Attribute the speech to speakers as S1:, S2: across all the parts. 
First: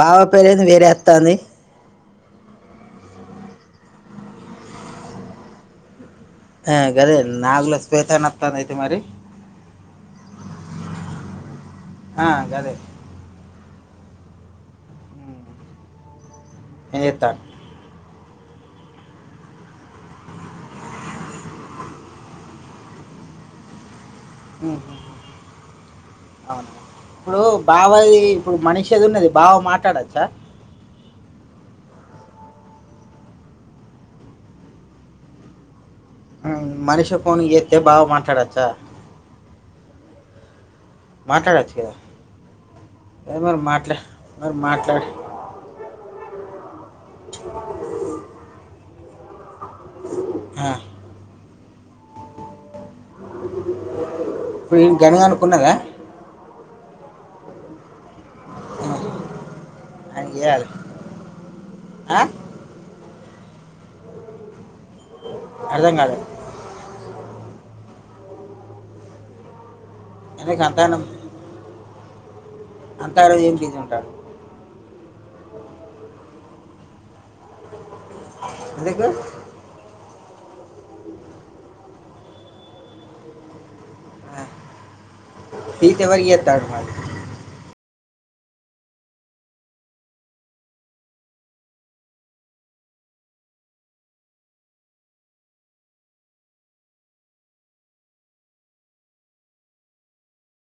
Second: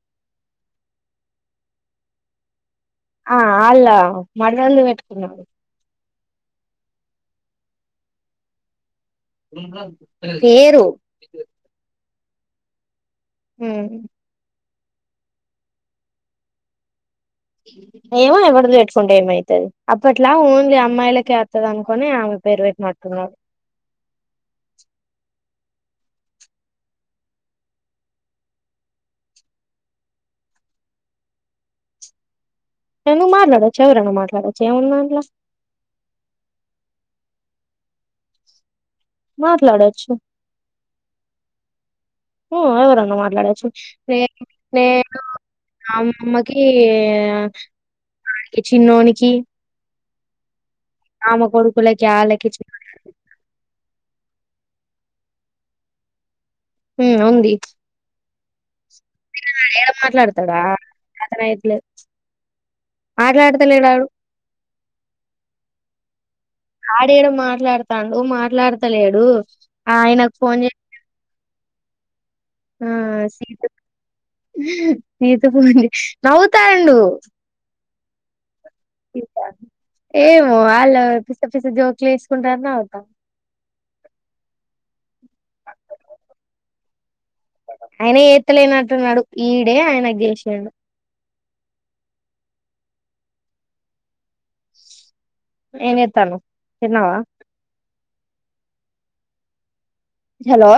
S1: బావ పేరు ఏంది వేరే వస్తాంది
S2: ఆ అళ్లా [unintelligible] పెట్టుకున్నాడు
S1: ఆ గదే నాగుల స్్వేతన వస్తంది అయితే మరి
S2: పేరు
S1: ఆ గదే
S2: హ
S1: ఏత
S2: ఏమో ఎవడ పెట్టుకుంటే ఏమైతుది అప్పట్లా ఓన్లీ అమ్మాయిలకే వస్తది అనుకొని ఆమె పేరు పెట్టీ నట్టు ఉన్నాడు
S1: అవును ఇప్పుడు బావది ఇప్పుడు మనిషిది ఉన్నది బావో మాట్లాడచ్చా
S2: నే నువ్వు మాట్లాడొచ్చు ఎవరనా మాట్లాడచ్చు ఏముంది దాంట్లో
S1: మనిషి ఫోన్ చేస్తే బావ మాట్లాడచ్చా
S2: మాట్లాడొచ్చు
S1: మాట్లాడచ్చు కదా
S2: హ ఏవన్నా
S1: ఏ మరి
S2: మాట్లాడొచ్చు
S1: మాట్లా మరి మాట్లాడు
S2: చిహ చిన్నోనికి [unintelligible]
S1: ఆ
S2: వల్ల కొడుకులకి [unintelligible]
S1: ఇప్పుడు [unintelligible] అనుకున్నారా
S2: ఉంది
S1: ఆ
S2: ఏడ మాట్లాడతాడు అతనైట్లే
S1: ఆ?
S2: ఆటలా ఆడుతల ఇడాడు
S1: అదం కాదు
S2: ఆడేడు మాట్లాడుతాడు మాట్లాడతలేడు ఆ ఆయనకు ఫోన్ చేసి
S1: అంతరోోజం తీసుంటాడు
S2: ఇది పోండి నవుతా ఉడు
S1: ఎందుక
S2: ఏమో వాళ్ళు పిస్తా పిస్త జోక్లు వేసుకుంటారునే అవుతాం
S1: తీసి ఎవరికి చేస్తాడు మరి
S2: ఆయన ఏత్తలేనట్టున్నాడు ఈడే ఆయనకు గెలిసాడు ఏమిేస్తాను తిన్నావా హలో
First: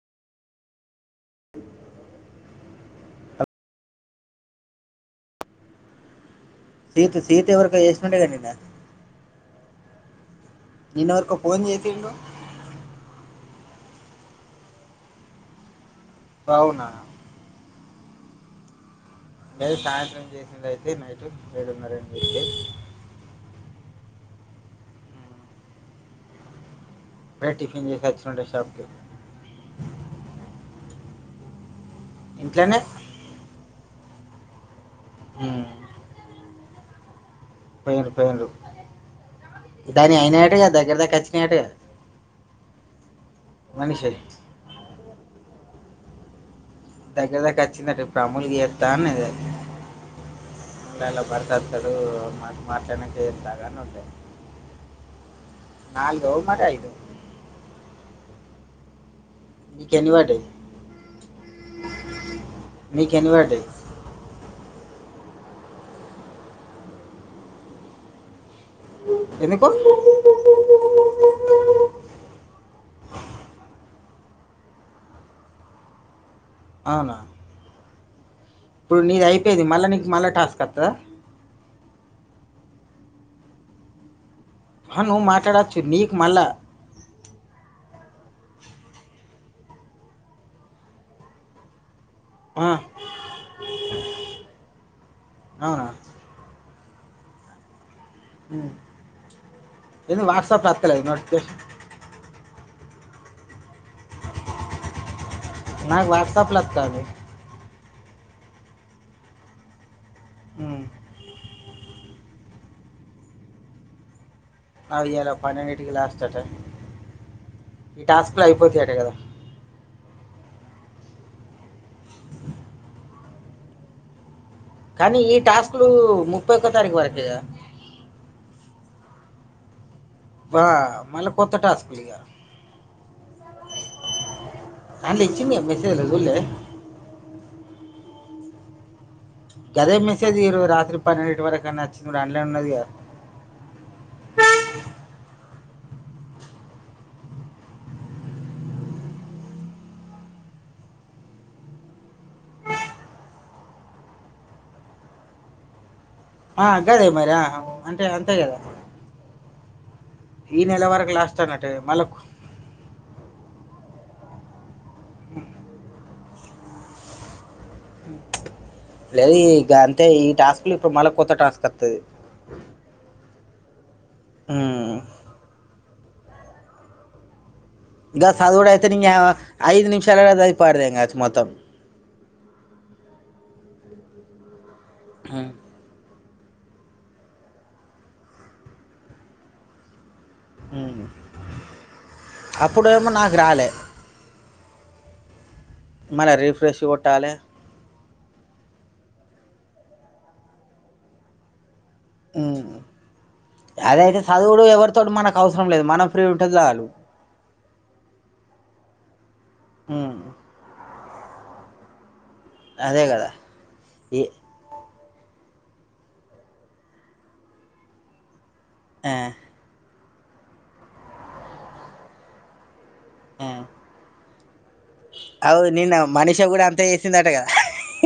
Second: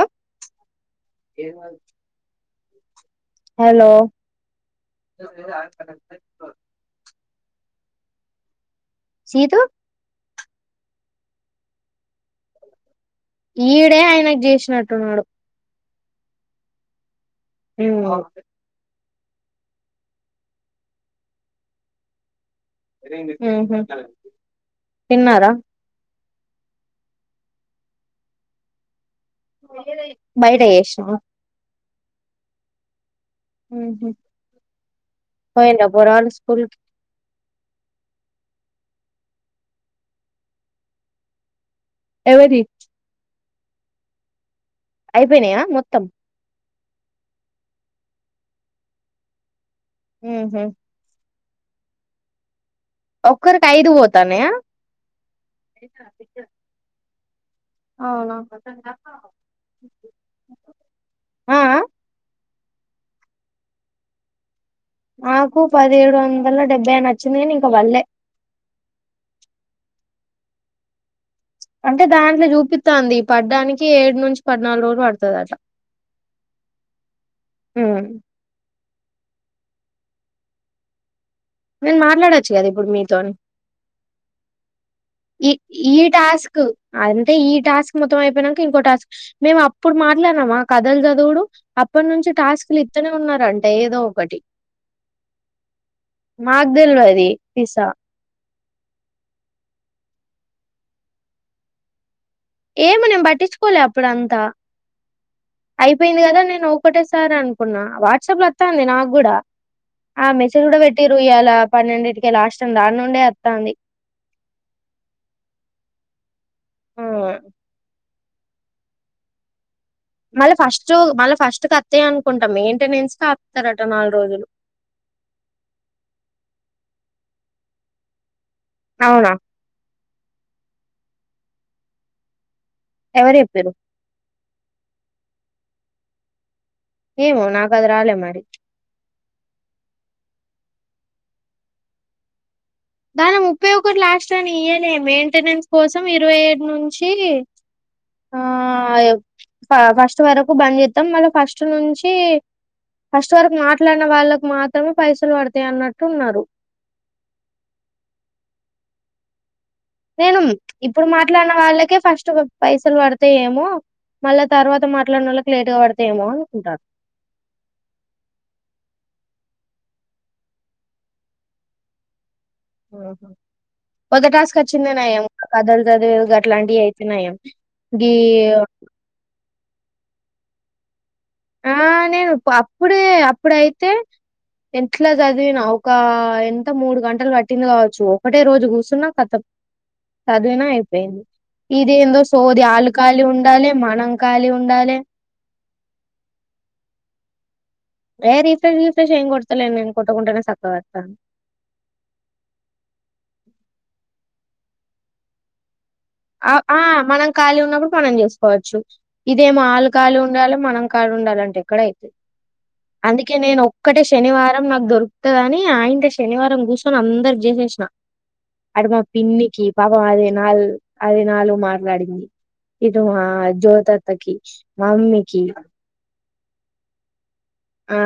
S2: హలోలో
S1: స సీత ఎ వరకు ఏేస్తు ఉంటేగా ని
S2: సీదు
S1: నిన్నవరకు ఫోన్ చేయతంటు
S2: ఈడే ఆయనకు చేసినట్టున్నాడు
S1: అవునా
S2: ఓకే
S1: నే సాయంత్రం చేసింది అయితే నైట్ ఏడు ఉన్నారండి మీతే
S2: తన్నారా
S1: మ టిఫన్ాంటషా
S2: బయట ఎష్
S1: ఇంట్లోనే
S2: హ
S1: ఉమ్,
S2: నా బరాల్ స్కూల్
S1: పోయిరు పోయిరు దాని అయినటుగా దగ్గర దగ్గ వచ్చినయాటుగా
S2: ఎవరి
S1: మనిషయి
S2: అయిపోయినాయా మొత్తం
S1: దగ్గర దగ్గర వచ్చిందటే ప్రముల్ గద్దాద
S2: హ హమ్
S1: బర్తాతడు మా మాట్లాడాక ఇ
S2: ఒక్కరికి
S1: దగా న
S2: ఐదు
S1: ఉంటే
S2: పోతాన్నాయా
S1: నాలుదు మరి ఐదు
S2: అవునా
S1: మీ కనీ వాటే
S2: ఆ ఆ
S1: మీకు ఎనివర్డే
S2: నాకు పదిహేడు వందల డెబ్బై నచ్చింది నీక వళ్లేె
S1: ఎనిక
S2: అంటే దాంట్లో చూపిస్తా అంది పడ్డానికి ఏడు నుంచి పద్నాలుగు రోజులు పడుతుంది అట్
S1: అవునా
S2: అ
S1: ఇప్పుడు నీది అయిపోయిేది మళ్ళా నీకు మళ్ళా టాస్క్ వస్తుందా
S2: నేను మాట్లాడొచ్చు కదా ఇప్పుడు మీతో
S1: ఆ, నువ్వు
S2: ఈ
S1: మాట్లాడచ్చు
S2: ఈ
S1: నీకు మళ్ళా
S2: టాస్క్ అంతే ఈ టాస్క్ మతం అయిపోయినాక ఇంకో టాస్క్ మేము అప్పుడు మాట్లాడినాం కథలు చదువుడు ఇప్పటి నుంచి
S1: ఆ,
S2: టాస్క్ లు ఇస్తనే ఉన్నారుారంటే ఏదో ఒకటి
S1: అవునా
S2: మా అల్వది పిసా
S1: అ వాట్సాప్ రాతలే నోటిఫికషన్
S2: ఏమనం పట్టించుకోలేి అప్పుడ అంతా
S1: నాకు
S2: అయిపోయింది కదా
S1: వాట్సాప్లో
S2: నేను
S1: వస్తుంది
S2: ఒకటే సార్ అనుకున్నా వాట్సాప్ లో వస్తాంది నాకు కూడా ఆ మెసేజ్ కూడా పెటిరు ఇ్యాల పన్నెండింటికే లాస్ట్ ట దాని నుండే వత్తంది
S1: అదిగలో పని ఇటికి లాస్ట్ట
S2: ఆ
S1: ఈ టాస్క్లో అయిపోతాయట కదా
S2: మళ్ళీ ఫస్ట్ మళ్ళీ ఫస్ట్ కస్తాయ అనుకుంటాం మెయింటెనెన్స్ క ఆతారట నాలుగు రోజులు
S1: కానీ ఈ టాస్కులు ముప్పై ఒ తారీఖు వరకుేద
S2: అవునా
S1: బా మ కొత్త టసుకులియ
S2: ఎవరు చెప్పరు
S1: అందుచ్చి మీ మసజలుదులేదు
S2: ఏమో నాకు అది రాలే మరి
S1: గదే మెసేజ ఈ రాత్రి పన్నెండుటి వరకు అన్నా నచ్చింది అన్లైన్ ఉన్నది
S2: దానిం ముప్పై ఒకటి లాస్ట్ అని ఇయనే మెయింటెనెన్స్ కోసం ఇరవై ఏడు నుంచి ఆ ఫస్ట్ వరకు బనిిత్తాం మళ్ళీ ఫస్ట్ నుంచి ఫస్ట్ వరకు మాట్లాడిన వాళ్ళకు మాత్రమే పైసలు పడతాయి అన్నట్టు ఉన్నారు
S1: ఆ గదే మరి అంటే అంతే కదా
S2: నేను
S1: ఈ నెల
S2: ఇప్పుడు
S1: వరకు లాస్ట్
S2: మాట్లాడిన
S1: అన్నట్టు
S2: వాళ్ళకే
S1: మళ్ళీ
S2: ఫస్ట్ పైసలు పడతాయెమో మళ్ళా తర్వాత మాట్లాడినోళ్ళకి లేట్గా పడతది తేమో అనుకుంటాన్నా
S1: లేదు ఇగంతే ఈ టాస్క్ లో ఇప్పుడు మళ్ళ కొత్త టాస్క్ వత్తది
S2: ఆహా కొత్త టాస్క్
S1: హ్మ్.
S2: వచ్చిందేన్నయం కదలు గాదెవిగి అలాంటియయితెన్నయం
S1: గా సధువుడైతే నీయవ ఐదు నిమిషాలలో చదివీ పారదేంగొచ్చు
S2: ఆ నేను అప్పుడే ఇప్పుడైతే ఎట్లా
S1: హ్మ్.
S2: చదివినా ఒకా ఎంత మూడు గంటలు పట్టింది కావచ్చు ఒకటే రోజు కూర్చున్నా కథం చదివినా
S1: హ్మ్.
S2: అయిపోయింది ఇదెందో సోది ఆళ్లు
S1: అప్పుడేమో
S2: ఖాళీ
S1: నాకు రాలే.
S2: ఉండాలె మనం ఖాళీ ఉండాలే ఉండాలే
S1: మళ రిఫ్రెష్ కొట్టాలే
S2: ఏ రీఫ్రెష్ రీఫ్రెష్ ఏం కొడతలేం మేమూ కొట్టకుంటనే చక్కగతన్నాయ్
S1: అదైతే చదువుడు ఎవరితోటి మనకవసరం లేదు మనం ఫ్రీ ఉంటే
S2: ఆ ఆ
S1: చాలు.
S2: మనం ఖాళీ ఉన్నప్పుడు మనం చేసుకోవచ్చు ఇదేం ఆలు కాలీ
S1: హ్మ్.
S2: ఉండాలే మనం కాల్ ఉండాలంటే ఎక్కడైతే
S1: అదే గదా!
S2: అందుకే నేను ఒక్కటే
S1: ఎ
S2: శనివారం నాకు దొరు దని ఆయంటె శనివారం కూర్చొని అందర్కి చేసేసిన అడమా
S1: ఆ!
S2: పిన్నికి పా వాలె నాలు అది నాలుగు మాట్లాడింది ఇటూ మా
S1: ఆ!
S2: జోతత్తకి మమ్మీకి
S1: మనిషా కూడా అంత చేసిందటగా
S2: ఆ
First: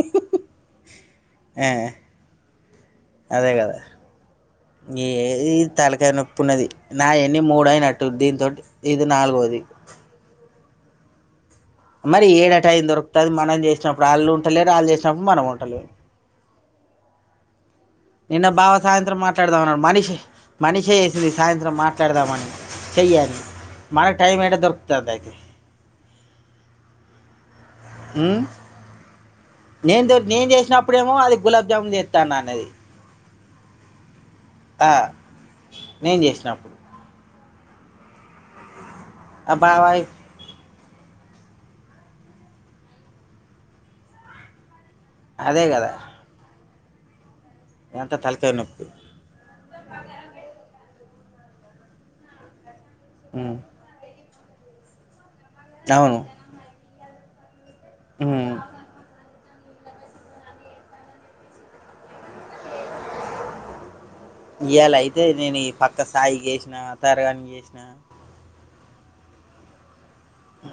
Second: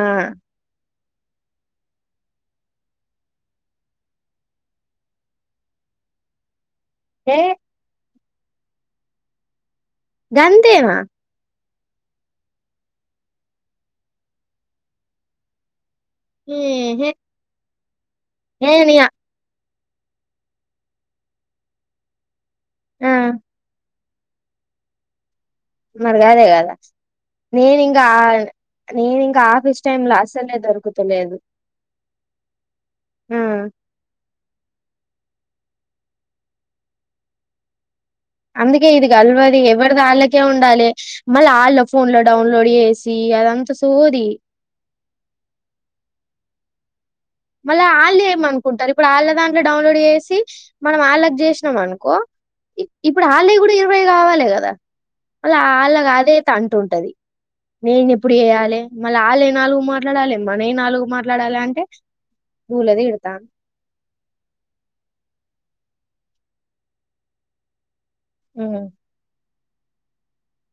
S1: అ అదే కదా ఎ ఇది తలకాయనొప్పున్నది నా
S2: ఏ
S1: ఎన్ని మూడైనట్టు దిం టి ఇది నాలుగోది
S2: అంతేనా
S1: మరి ఏడ టైం దొకుతది మనం చేసినప్పుడు వాళ్ళు ఉంటాలేరు వాళ్ళు చేసినప్పుడు మనం ఉంటలే
S2: మ్
S1: నిన్న బా సాయంత్రం మాట్లాడాదం అన్ మనిషి మనిషే వేసింది సాయంత్రం మాట్లాడదామని
S2: ఆ
S1: చెయ్యాలి మనకి టైమ్ ఎట దొరుకుతది అయితే
S2: మరిగాదే కదా నేనుంకా
S1: ఉమ్?
S2: నేను ఇంకా ఆఫీస్ టైమ్
S1: నేను
S2: లో
S1: దొ- నేను
S2: అసలే
S1: చేసినప్పుడేమో అది
S2: దొరుకుతలేదు
S1: గులాబ్ జామున్ చేస్తాను అన్నది
S2: మ్
S1: ఆ నేను చేసినప్పుడు
S2: అం ఏ ఇది
S1: ఆ
S2: గలవది
S1: బాబాయ్
S2: ఎవరిది ఆళ్ళకే ఉండాలి మళ ఆళ్ళ ఫోన్ లో డౌన్లోడ్ చేేసి అదంతా సోది
S1: అదే కదా
S2: మళ్ళీ
S1: ఎంత
S2: ఆళ్ళు ఏమ
S1: తలకాయ నొప్పి
S2: అనుకుంటారు ఇప్పుడు ఆళ్ళ దాంట్లో డౌన్లోడ్ చేసి మనం ఆళ్ళకి చేసినాం అనుకో ఇప్పుడు ఆళ్ళై
S1: ఉమ్,
S2: కూడా ఇరవై కావాలి గా కద మళ్ళ అళ్లాగా
S1: అవును
S2: అదే తంటు ఉంటది నేను ఎప్పుడు ఏయాలి మళ్ళ ఆళ్ నాలుగు మాట్లాడాలి మనై నాలుగు మాట్లాడాలి అంటే భూలది ఇతాను
S1: ఇయాల అయితే నేను ఈ పక్క సాయి చేసినా తరగాని చేసినా
S2: హ్మ్
S1: ఆ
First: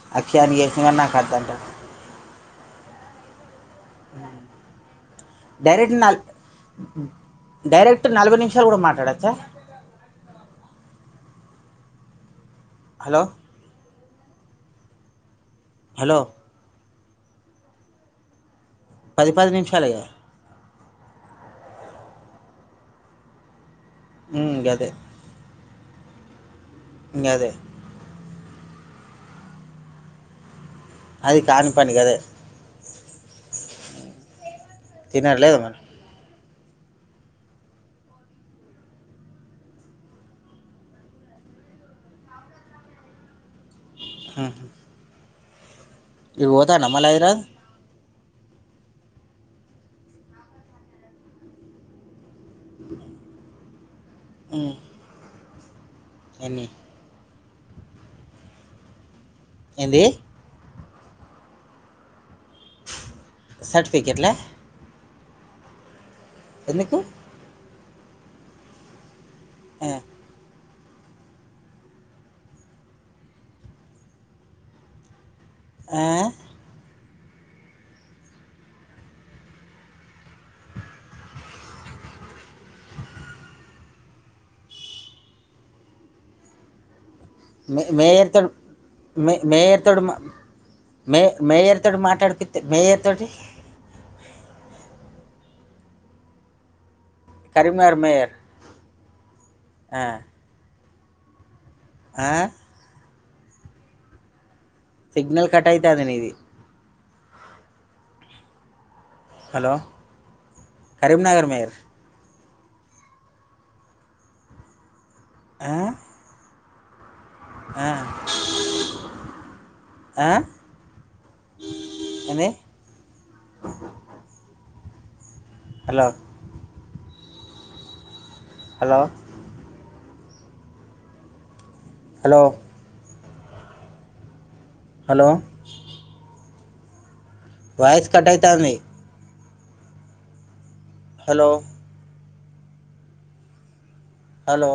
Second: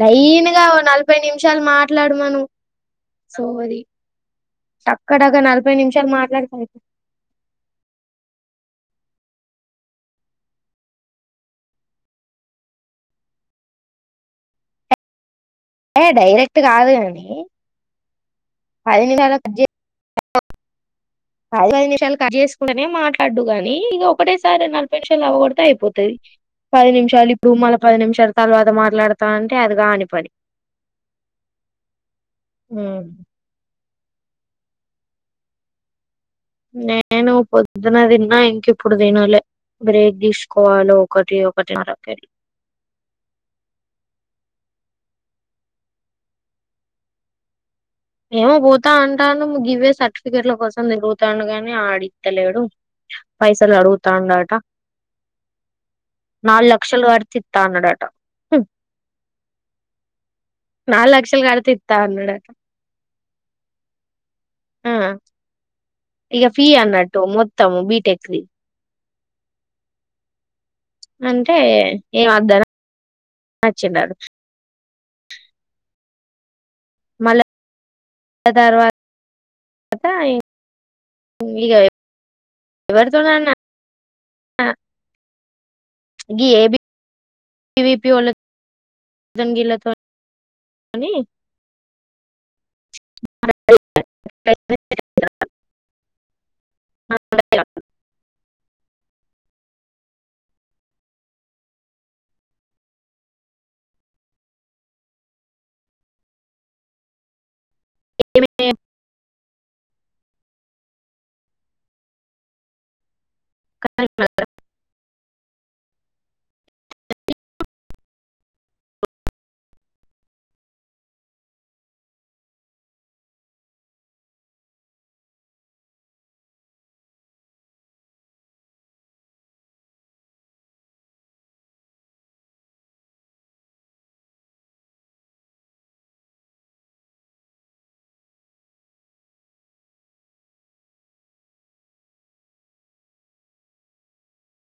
S2: లైన్గా ఓ నలభై
S1: అద్దంట
S2: నిమిషాలు మాట్లాడు మనం సోది చక్కడాగా నలభై
S1: డైరెక్ట్
S2: నిమిషాలు
S1: నల్
S2: మాట్లాడితే అయి
S1: డైరెక్ట్ [unintelligible] కూడా మాట్లాడొచ్చా హలో
S2: ఏ
S1: హలో
S2: డైరెక్ట్ కాదు హలో
S1: పది పది నిమిషాలే
S2: పది పది నిమిషాలు కట్ చేసుకుంటనే మాట్లాడుదు గానీ ఇది
S1: ఉమ్,
S2: ఒకటేసారి
S1: గదే
S2: నలభై నిమిషాలు అవ్వగొడతే అయిపోతుంది అయి పది నిమిషాలు ఈ
S1: గదే
S2: పూమాల పది నిమిషాలు తర్వాత మాట్లాడతా అంటే అదిగానిపని
S1: అది కాని పని కదే
S2: హ్మ్
S1: తినలేదు మరి
S2: నేను పొద్దున తిన్నా ఇంక ఇప్పుడు తినలే బ్రేక్ తీసుకోవాలి ఒకటి ఒకటిన్నరకు వెళ్ళి
S1: హ్మ్ [unintelligible]
S2: ఏమో పోతా అంటాను గివ్వే సర్టిఫికేట్ల కోసం తిరుగుతాండు గాని అడిస్తలేడు పైసలు అడుగు తాండాట
S1: ఉమ్, ఎన్ని
S2: నాలుగు లక్షలు గడితే తాండడటా
S1: ఏంది
S2: నాలుగు లక్షలు కడతే ఇత్తా అన్నాడట
S1: సర్టిఫికెట్లే
S2: ఆ ఇక ఫీ
S1: ఎందుకు
S2: అన్నట్టు మొత్తము బీ టెక్లీ
S1: ఆ
S2: అంటే ఏం వద్దని వచ్చిండు ఆడు
S1: ఆ
S2: మళ్ళా తర్వాతవాత ఇక ఎవరితోనన్న అ ఏబ
S1: మ మేయర్ తోడు మే
S2: వోళ్ళతోని
S1: మేయర్ తోడు మే మేయర్ తోటి మాట్లాడిపిస్తే మేయర్ తోటి
S2: గీళ్ళతోని
S1: కరీమర్ మేయర్ ఆ ఆ సిగ్నల్ కట్ అయితాంది నీది
S2: ఏవ
S1: హలో కరీంనగర్ మేర్
S2: క మాత్ర
S1: ఆ ఆ ఆ ఏంది hello hello hello hello voice కట్టయితుంది హలో హలో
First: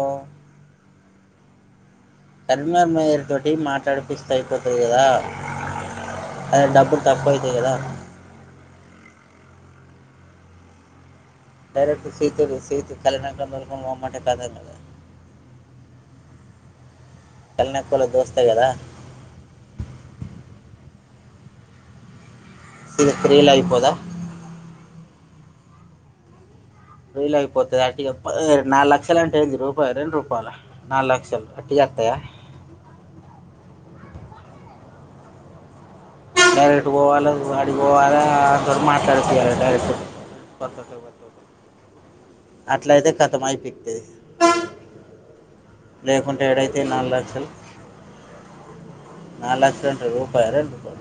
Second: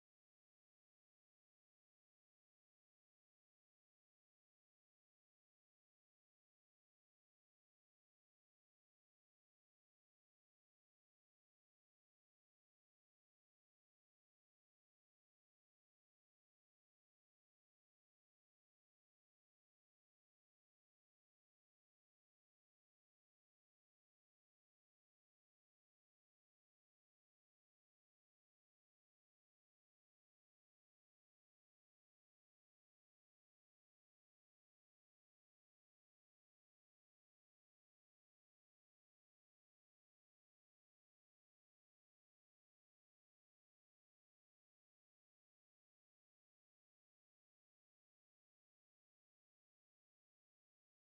S1: కరీంనర్ మేయర్ తోటి మాట్లాడిపిస్తే అయిపోతది కదా అదే డబ్బులు తక్కువయితది కదా ైరక్ట్ రుసితే రుసితే కాాల మమ్ మా టకాద కల్నకుల దోస్తా కదా ఇది ఫ్రీలాయిపోదా వయలు అయిపోతుది అట్గా నాలుగు లక్షలు అంటే ఏంది రూపాయ రెండు రూపాయలు నాలుగు లక్షలు అటుగా వస్తాయా డైరెక్ట్ పోవాలి వాడి పోవాలా అ మాట్లాడిపోయాలి డైరెక్ట్ కొత్తస అట్లయితే కతం అయిపోతుంది లేకుంటే ఎడైతే నాలుగు లక్షలు నాలుగు లక్షలు అంటారు రూపాయ రండి